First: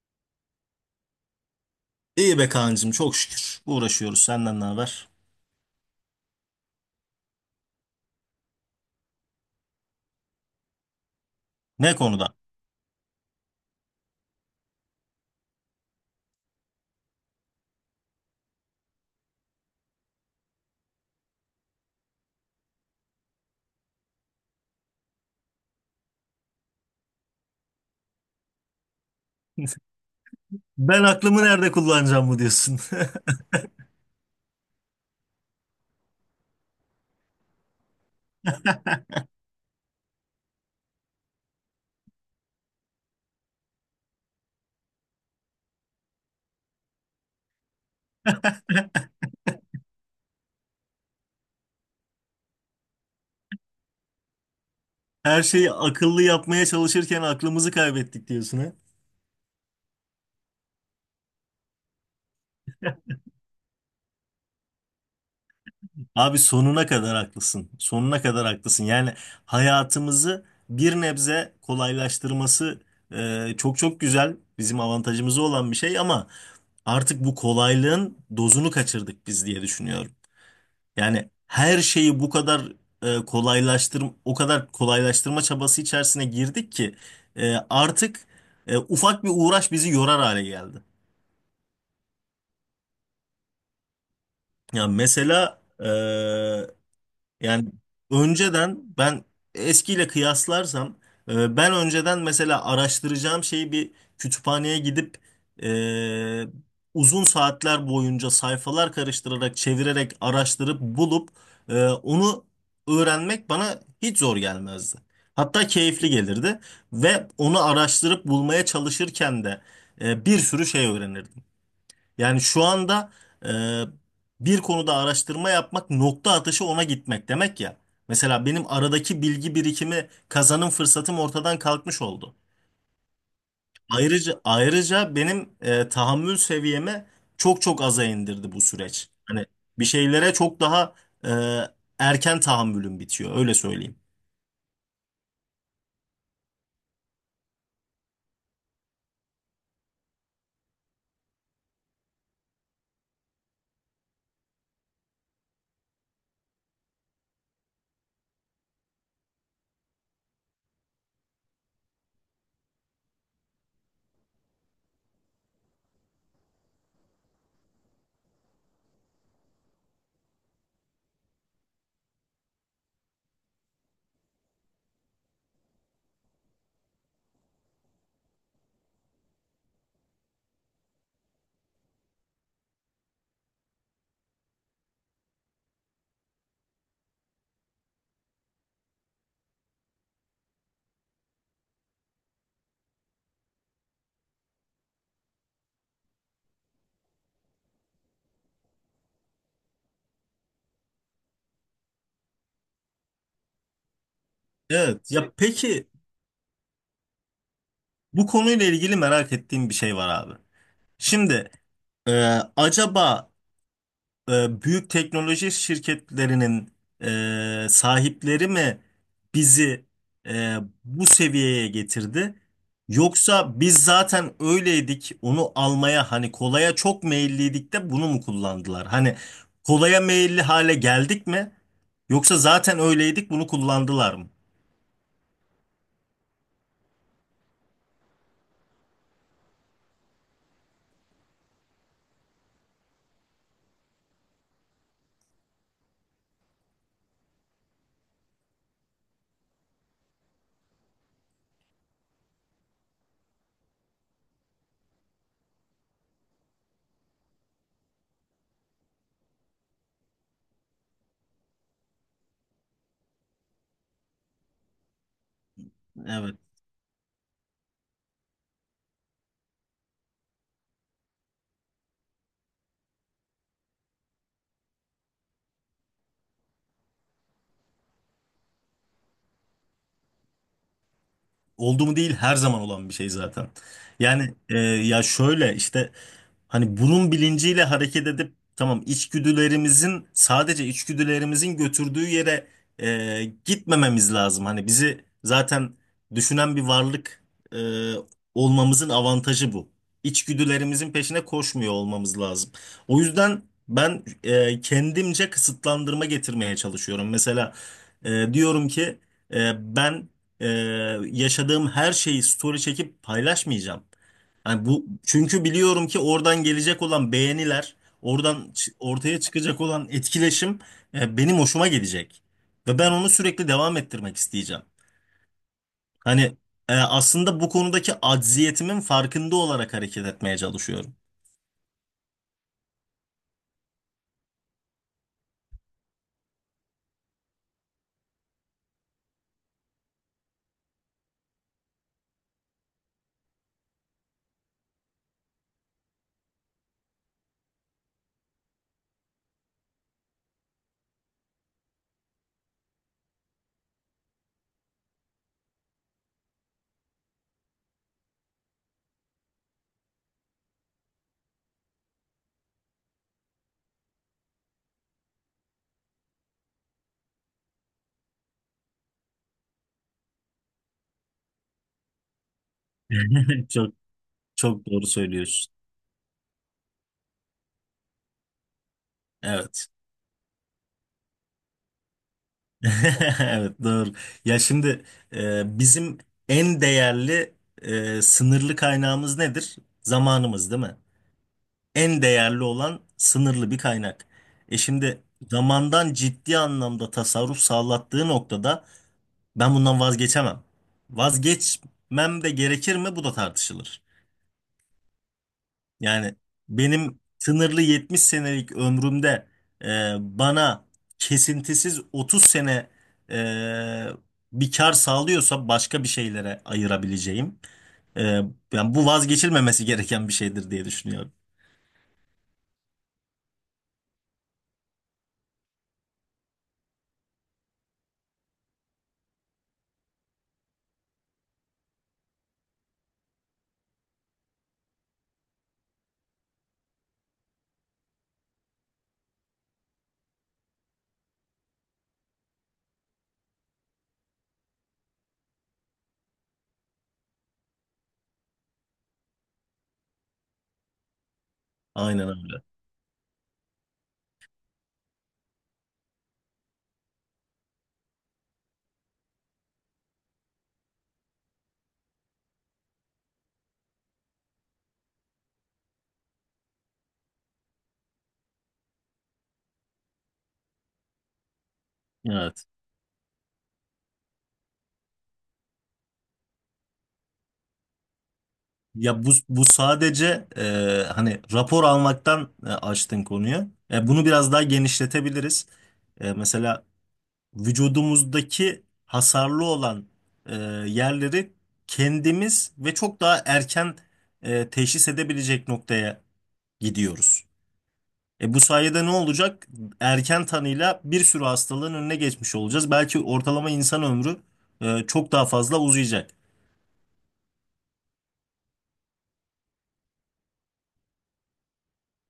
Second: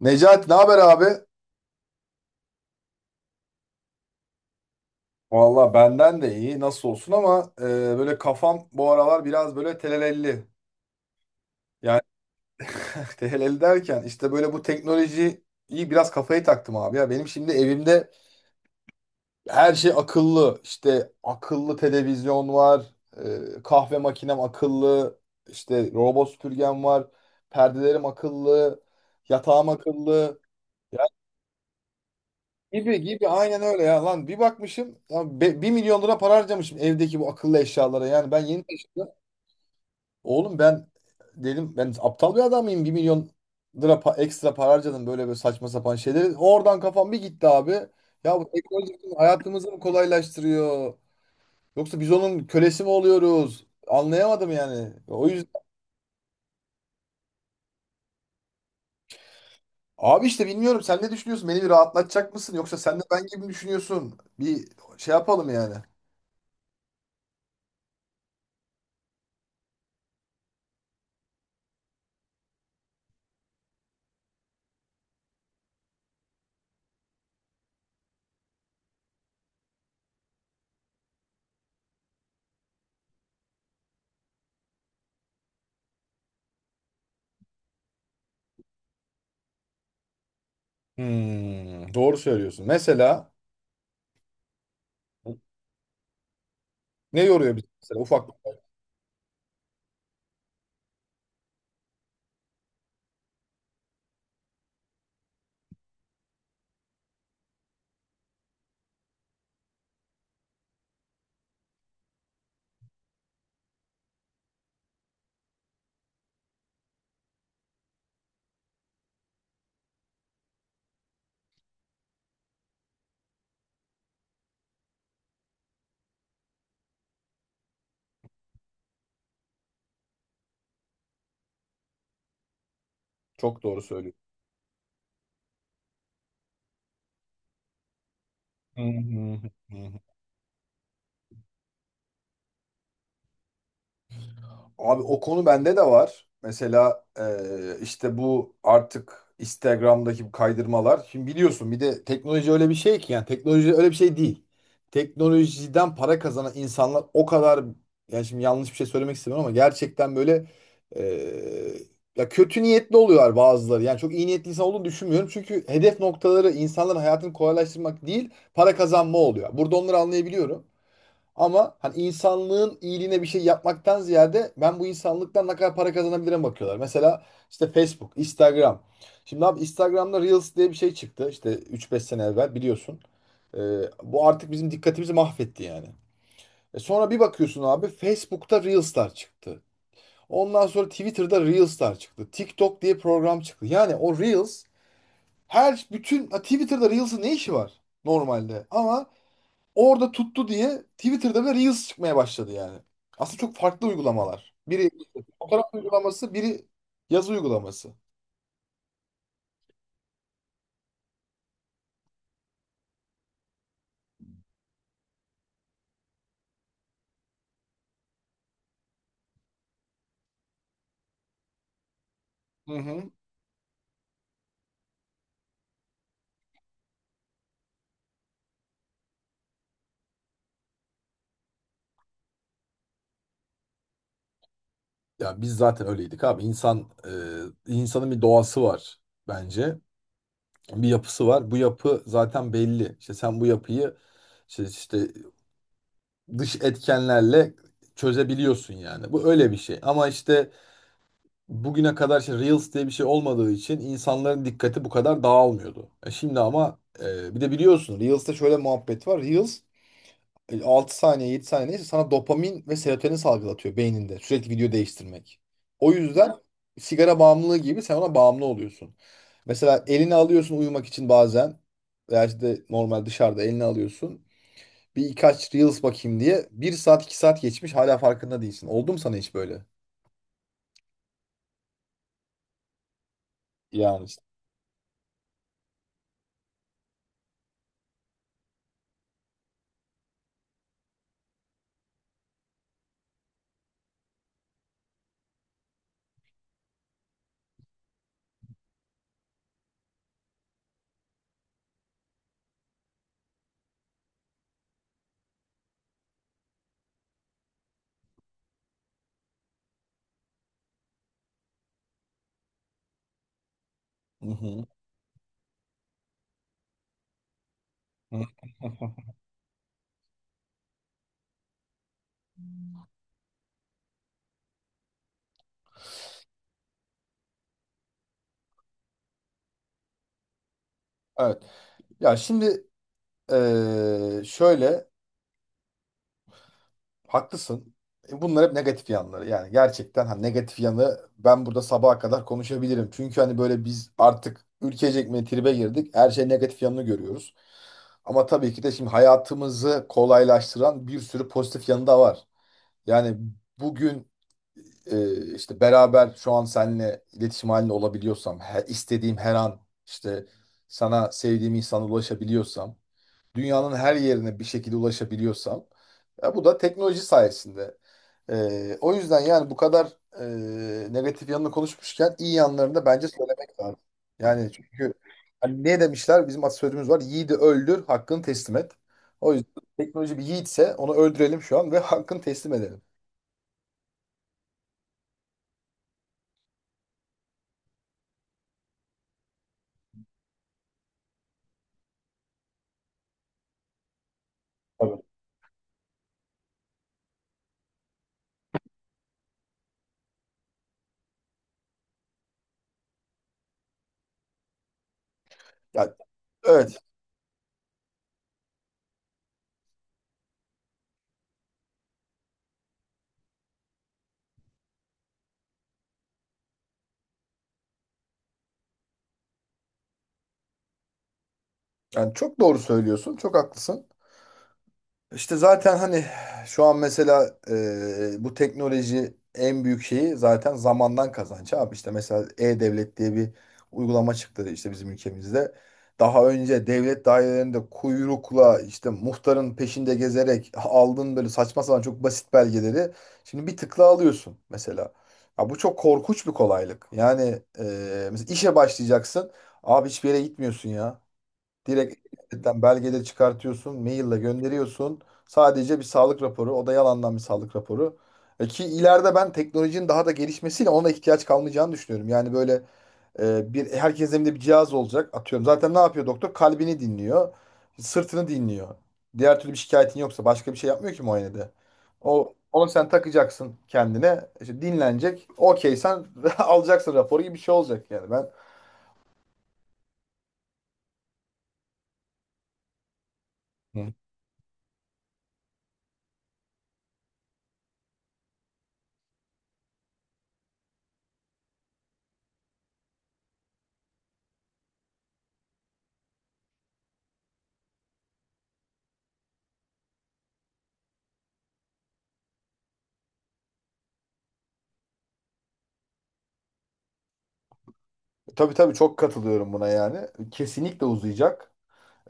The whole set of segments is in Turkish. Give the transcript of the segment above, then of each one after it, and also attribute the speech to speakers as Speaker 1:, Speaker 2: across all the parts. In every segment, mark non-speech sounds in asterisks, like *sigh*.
Speaker 1: Necati ne haber abi?
Speaker 2: İyi be kancım çok şükür. Uğraşıyoruz, senden ne haber?
Speaker 1: Valla benden de iyi nasıl olsun ama böyle kafam bu aralar biraz böyle telelelli.
Speaker 2: Ne
Speaker 1: Yani
Speaker 2: konuda?
Speaker 1: *laughs* telelelli derken işte böyle bu teknolojiyi biraz kafayı taktım abi ya. Benim şimdi evimde her şey akıllı. İşte akıllı televizyon var, kahve makinem akıllı, işte robot süpürgem var, perdelerim akıllı, yatağım
Speaker 2: *laughs*
Speaker 1: akıllı.
Speaker 2: Ben aklımı nerede kullanacağım mı diyorsun?
Speaker 1: Gibi gibi aynen öyle ya lan bir bakmışım ya 1 milyon lira para harcamışım evdeki bu akıllı eşyalara yani ben yeni taşındım. Oğlum ben dedim ben aptal bir adam mıyım 1 milyon lira ekstra para harcadım böyle böyle saçma sapan şeyleri. Oradan kafam bir gitti abi. Ya bu teknoloji bizim hayatımızı mı kolaylaştırıyor yoksa biz onun kölesi mi oluyoruz? Anlayamadım yani.
Speaker 2: *laughs*
Speaker 1: O
Speaker 2: Her
Speaker 1: yüzden
Speaker 2: şeyi akıllı yapmaya çalışırken aklımızı kaybettik diyorsun, ha?
Speaker 1: abi işte bilmiyorum sen ne düşünüyorsun, beni bir rahatlatacak mısın yoksa sen de ben gibi mi düşünüyorsun? Bir şey yapalım yani.
Speaker 2: Abi sonuna kadar haklısın. Sonuna kadar haklısın. Yani hayatımızı bir nebze kolaylaştırması çok çok güzel. Bizim avantajımıza olan bir şey ama artık bu kolaylığın dozunu kaçırdık biz diye düşünüyorum. Yani her şeyi bu kadar kolaylaştır, o kadar kolaylaştırma çabası içerisine girdik ki artık ufak bir uğraş bizi yorar hale geldi.
Speaker 1: Hmm, doğru söylüyorsun. Mesela
Speaker 2: Ya mesela e,
Speaker 1: ne yoruyor bizi
Speaker 2: Yani
Speaker 1: mesela ufak bir olay?
Speaker 2: önceden ben eskiyle kıyaslarsam ben önceden mesela araştıracağım şeyi bir kütüphaneye gidip e, uzun saatler boyunca sayfalar karıştırarak, çevirerek, araştırıp bulup onu öğrenmek bana hiç zor gelmezdi. Hatta keyifli gelirdi ve onu araştırıp bulmaya çalışırken de bir sürü şey öğrenirdim. Yani şu anda e, bir konuda araştırma yapmak nokta atışı ona gitmek demek ya. Mesela benim aradaki bilgi birikimi kazanım fırsatım ortadan kalkmış oldu.
Speaker 1: Çok doğru söylüyorsun.
Speaker 2: Ayrıca benim tahammül seviyemi çok çok aza indirdi bu
Speaker 1: Hı
Speaker 2: süreç.
Speaker 1: hı
Speaker 2: Hani bir
Speaker 1: hı.
Speaker 2: şeylere çok daha e, erken tahammülüm bitiyor, öyle söyleyeyim.
Speaker 1: Abi o konu bende de var. Mesela işte bu artık Instagram'daki bu kaydırmalar. Şimdi biliyorsun bir de teknoloji öyle bir şey ki, yani teknoloji öyle bir şey değil. Teknolojiden para kazanan insanlar o kadar, yani şimdi yanlış bir şey söylemek istemiyorum ama gerçekten böyle eee, ya kötü niyetli oluyorlar bazıları. Yani çok iyi niyetli insan olduğunu düşünmüyorum. Çünkü hedef noktaları insanların hayatını kolaylaştırmak değil, para kazanma oluyor. Burada onları anlayabiliyorum. Ama hani insanlığın iyiliğine bir şey yapmaktan ziyade ben bu insanlıktan ne kadar para kazanabilirim bakıyorlar. Mesela işte Facebook, Instagram. Şimdi abi Instagram'da Reels diye bir şey çıktı, işte üç beş sene evvel biliyorsun. Ee, Bu artık bizim dikkatimizi mahvetti yani. E sonra bir bakıyorsun abi Facebook'ta Reels'lar çıktı. Ondan sonra Twitter'da Reels'lar çıktı. TikTok diye program çıktı. Yani o Reels her bütün ha, Twitter'da Reels'ın ne işi var normalde? Ama orada tuttu diye Twitter'da bile Reels çıkmaya başladı yani. Aslında çok farklı uygulamalar. Biri
Speaker 2: Evet ya,
Speaker 1: fotoğraf
Speaker 2: peki
Speaker 1: uygulaması, biri yazı uygulaması.
Speaker 2: bu konuyla ilgili merak ettiğim bir şey var abi. Şimdi acaba büyük teknoloji şirketlerinin sahipleri mi bizi e, bu seviyeye getirdi?
Speaker 1: Hı hı.
Speaker 2: Yoksa biz zaten öyleydik, onu almaya, hani kolaya çok meyilliydik de bunu mu kullandılar? Hani kolaya meyilli hale geldik mi? Yoksa zaten öyleydik, bunu kullandılar mı?
Speaker 1: Ya biz zaten öyleydik abi. İnsanın bir doğası var bence. Bir yapısı var. Bu yapı zaten belli. İşte sen bu yapıyı işte dış etkenlerle çözebiliyorsun yani. Bu öyle bir şey. Ama işte bugüne kadar işte Reels diye bir şey olmadığı için insanların dikkati bu kadar dağılmıyordu. Şimdi ama bir de biliyorsun Reels'te şöyle muhabbet var. Reels 6 saniye 7 saniye neyse sana dopamin ve serotonin salgılatıyor beyninde sürekli video değiştirmek. O yüzden
Speaker 2: Evet.
Speaker 1: sigara bağımlılığı gibi sen ona bağımlı oluyorsun. Mesela elini alıyorsun uyumak için bazen veya işte normal dışarıda elini alıyorsun. Bir birkaç Reels bakayım diye bir saat 2 saat geçmiş hala farkında değilsin. Oldu mu sana hiç böyle?
Speaker 2: Oldu mu değil, her zaman olan bir şey zaten.
Speaker 1: Yani işte.
Speaker 2: Yani ya şöyle işte, hani bunun bilinciyle hareket edip tamam, içgüdülerimizin, sadece içgüdülerimizin götürdüğü yere gitmememiz lazım. Hani bizi zaten düşünen bir varlık e, olmamızın avantajı bu. İçgüdülerimizin peşine koşmuyor olmamız lazım. O yüzden ben kendimce kısıtlandırma getirmeye çalışıyorum. Mesela diyorum ki ben e, yaşadığım her şeyi story çekip paylaşmayacağım.
Speaker 1: Hı hı.
Speaker 2: Yani bu, çünkü biliyorum ki oradan gelecek olan beğeniler,
Speaker 1: Hı. *laughs*
Speaker 2: ortaya çıkacak olan etkileşim benim hoşuma gidecek ve ben onu sürekli devam ettirmek isteyeceğim. Hani aslında bu konudaki acziyetimin farkında olarak hareket etmeye çalışıyorum.
Speaker 1: Evet. Ya şimdi şöyle haklısın. Bunlar hep negatif yanları. Yani gerçekten ha negatif yanı, ben burada sabaha kadar konuşabilirim. Çünkü hani böyle biz artık ülkecek mi tribe girdik. Her şey negatif yanını görüyoruz. Ama tabii ki de şimdi hayatımızı kolaylaştıran bir sürü pozitif yanı da var. Yani bugün işte beraber şu an seninle iletişim halinde olabiliyorsam, her, istediğim her an işte sana, sevdiğim insana ulaşabiliyorsam, dünyanın her yerine bir şekilde ulaşabiliyorsam, ya bu da teknoloji sayesinde. O yüzden yani bu kadar negatif yanını konuşmuşken iyi yanlarını da bence
Speaker 2: *laughs*
Speaker 1: söylemek
Speaker 2: Çok
Speaker 1: lazım. Yani
Speaker 2: çok doğru
Speaker 1: çünkü
Speaker 2: söylüyorsun.
Speaker 1: hani ne demişler, bizim atasözümüz var: yiğidi öldür hakkını teslim et. O yüzden
Speaker 2: Evet.
Speaker 1: teknoloji bir yiğitse onu öldürelim şu an ve *laughs* hakkını teslim
Speaker 2: *laughs*
Speaker 1: edelim.
Speaker 2: Evet, doğru. Ya şimdi bizim en değerli sınırlı kaynağımız nedir? Zamanımız değil mi? En değerli olan sınırlı bir kaynak. Şimdi
Speaker 1: Tabii.
Speaker 2: zamandan ciddi anlamda tasarruf sağlattığı noktada ben bundan vazgeçemem. Vazgeçmem de gerekir mi? Bu da tartışılır.
Speaker 1: Yani,
Speaker 2: Yani
Speaker 1: evet,
Speaker 2: benim sınırlı 70 senelik ömrümde bana kesintisiz 30 sene e, bir kar sağlıyorsa başka bir şeylere ayırabileceğim. E, Yani bu vazgeçilmemesi gereken bir şeydir diye düşünüyorum.
Speaker 1: yani çok doğru söylüyorsun, çok haklısın. İşte zaten hani şu an mesela bu teknoloji en büyük şeyi zaten zamandan kazanç abi. İşte mesela E-Devlet diye bir uygulama çıktı işte bizim ülkemizde. Daha önce devlet dairelerinde kuyrukla işte muhtarın peşinde gezerek aldığın böyle saçma sapan çok basit belgeleri şimdi bir tıkla alıyorsun mesela. Ya bu çok korkunç bir kolaylık. Yani mesela işe başlayacaksın. Abi hiçbir yere gitmiyorsun ya. Direkt
Speaker 2: Aynen öyle.
Speaker 1: internetten belgede çıkartıyorsun, maille gönderiyorsun. Sadece bir sağlık raporu, o da yalandan bir sağlık raporu. E ki ileride ben teknolojinin daha da gelişmesiyle ona ihtiyaç kalmayacağını düşünüyorum. Yani böyle bir herkesin evinde bir cihaz olacak. Atıyorum zaten ne yapıyor doktor? Kalbini dinliyor, sırtını dinliyor. Diğer türlü bir şikayetin yoksa başka bir şey yapmıyor ki muayenede. O
Speaker 2: Evet.
Speaker 1: onu sen takacaksın kendine. İşte dinlenecek. Okey sen *laughs* alacaksın raporu gibi bir şey olacak yani ben.
Speaker 2: Ya bu sadece hani rapor almaktan açtın konuyu. Bunu biraz daha genişletebiliriz. Mesela vücudumuzdaki hasarlı olan e, yerleri kendimiz ve çok daha erken teşhis edebilecek noktaya gidiyoruz. Bu sayede ne olacak? Erken tanıyla bir sürü hastalığın önüne geçmiş olacağız. Belki ortalama insan ömrü çok daha fazla uzayacak.
Speaker 1: Tabii tabii, çok katılıyorum buna yani. Kesinlikle uzayacak.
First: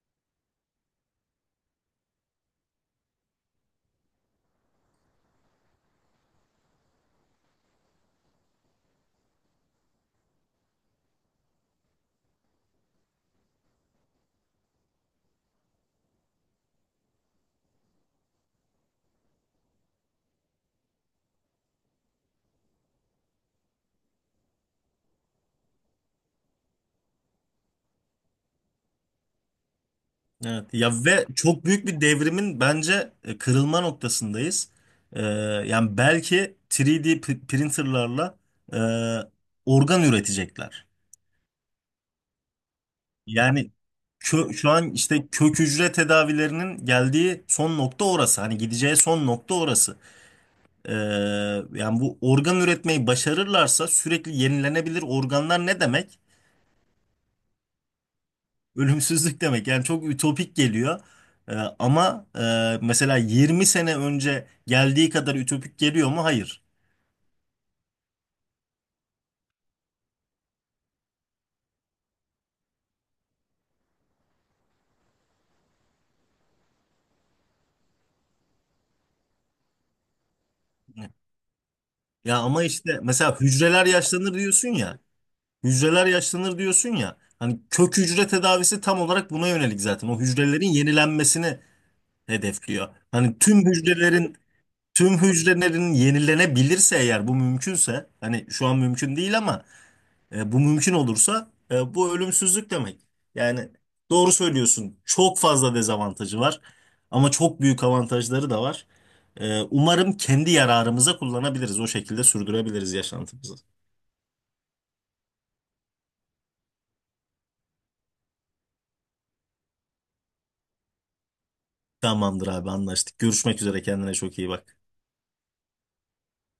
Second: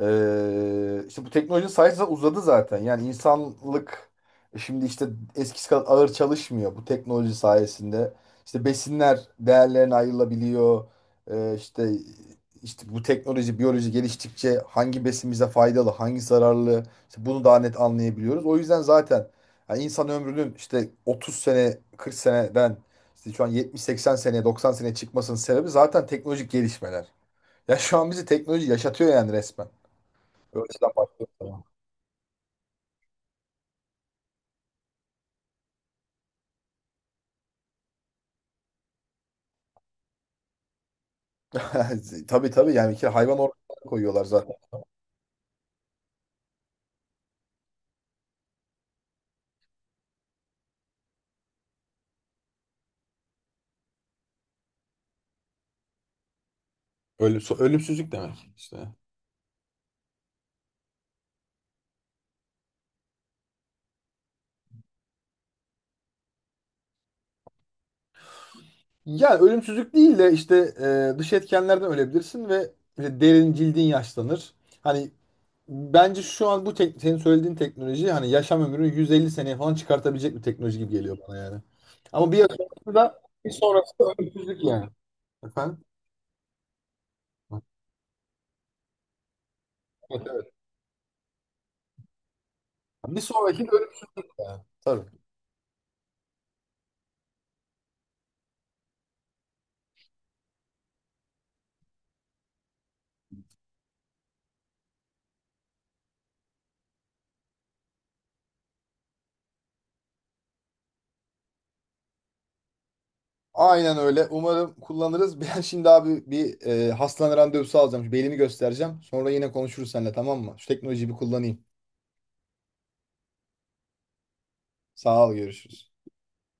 Speaker 1: İşte bu teknoloji sayesinde uzadı zaten. Yani insanlık şimdi işte eskisi kadar ağır çalışmıyor bu teknoloji sayesinde. İşte besinler değerlerine ayrılabiliyor. İşte işte bu teknoloji, biyoloji geliştikçe hangi besin bize faydalı, hangi zararlı, işte bunu daha net anlayabiliyoruz. O yüzden zaten yani insan ömrünün işte 30 sene, 40 seneden işte şu an 70-80 sene, 90 sene çıkmasının sebebi zaten teknolojik gelişmeler. Ya şu an bizi teknoloji yaşatıyor yani, resmen. O
Speaker 2: Evet
Speaker 1: yüzden
Speaker 2: ya, ve
Speaker 1: başlıyor, tamam.
Speaker 2: çok büyük bir devrimin bence kırılma noktasındayız. Ee, Yani belki 3D printerlarla e, organ üretecekler.
Speaker 1: *laughs* Tabii tabii yani ki hayvan organına
Speaker 2: Yani
Speaker 1: koyuyorlar zaten.
Speaker 2: şu an işte kök hücre tedavilerinin geldiği son nokta orası. Hani gideceği son nokta orası. Ee, Yani bu organ üretmeyi başarırlarsa, sürekli yenilenebilir organlar ne demek?
Speaker 1: Ölüm, ölümsüzlük demek işte.
Speaker 2: Ölümsüzlük demek, yani çok ütopik geliyor. Ee, Ama mesela 20 sene önce geldiği kadar ütopik geliyor mu? Hayır.
Speaker 1: Yani ölümsüzlük değil de işte dış etkenlerden ölebilirsin ve işte derin cildin yaşlanır. Hani bence şu an bu senin söylediğin teknoloji hani yaşam ömrünü 150 seneye falan çıkartabilecek bir teknoloji gibi geliyor bana yani. Ama bir
Speaker 2: Ya ama
Speaker 1: sonrası
Speaker 2: işte
Speaker 1: da
Speaker 2: mesela
Speaker 1: bir
Speaker 2: hücreler
Speaker 1: sonrası da
Speaker 2: yaşlanır
Speaker 1: ölümsüzlük
Speaker 2: diyorsun
Speaker 1: yani.
Speaker 2: ya.
Speaker 1: Efendim?
Speaker 2: Hücreler yaşlanır diyorsun ya. Hani kök hücre tedavisi tam olarak buna yönelik zaten. O
Speaker 1: Evet, evet.
Speaker 2: hücrelerin yenilenmesini hedefliyor.
Speaker 1: Bir
Speaker 2: Hani tüm
Speaker 1: sonraki de ölümsüzlük
Speaker 2: hücrelerin
Speaker 1: yani. Tabii.
Speaker 2: tüm hücrelerin yenilenebilirse, eğer bu mümkünse, hani şu an mümkün değil, ama bu mümkün olursa bu ölümsüzlük demek. Yani doğru söylüyorsun. Çok fazla dezavantajı var ama çok büyük avantajları da var. Umarım kendi yararımıza kullanabiliriz. O şekilde sürdürebiliriz yaşantımızı.
Speaker 1: Aynen öyle. Umarım kullanırız. *laughs* Ben şimdi abi bir hastane randevusu alacağım. Şu belimi göstereceğim. Sonra yine konuşuruz seninle, tamam mı? Şu teknolojiyi bir kullanayım.
Speaker 2: Tamamdır abi, anlaştık. Görüşmek üzere, kendine çok iyi bak.
Speaker 1: Sağ ol, görüşürüz.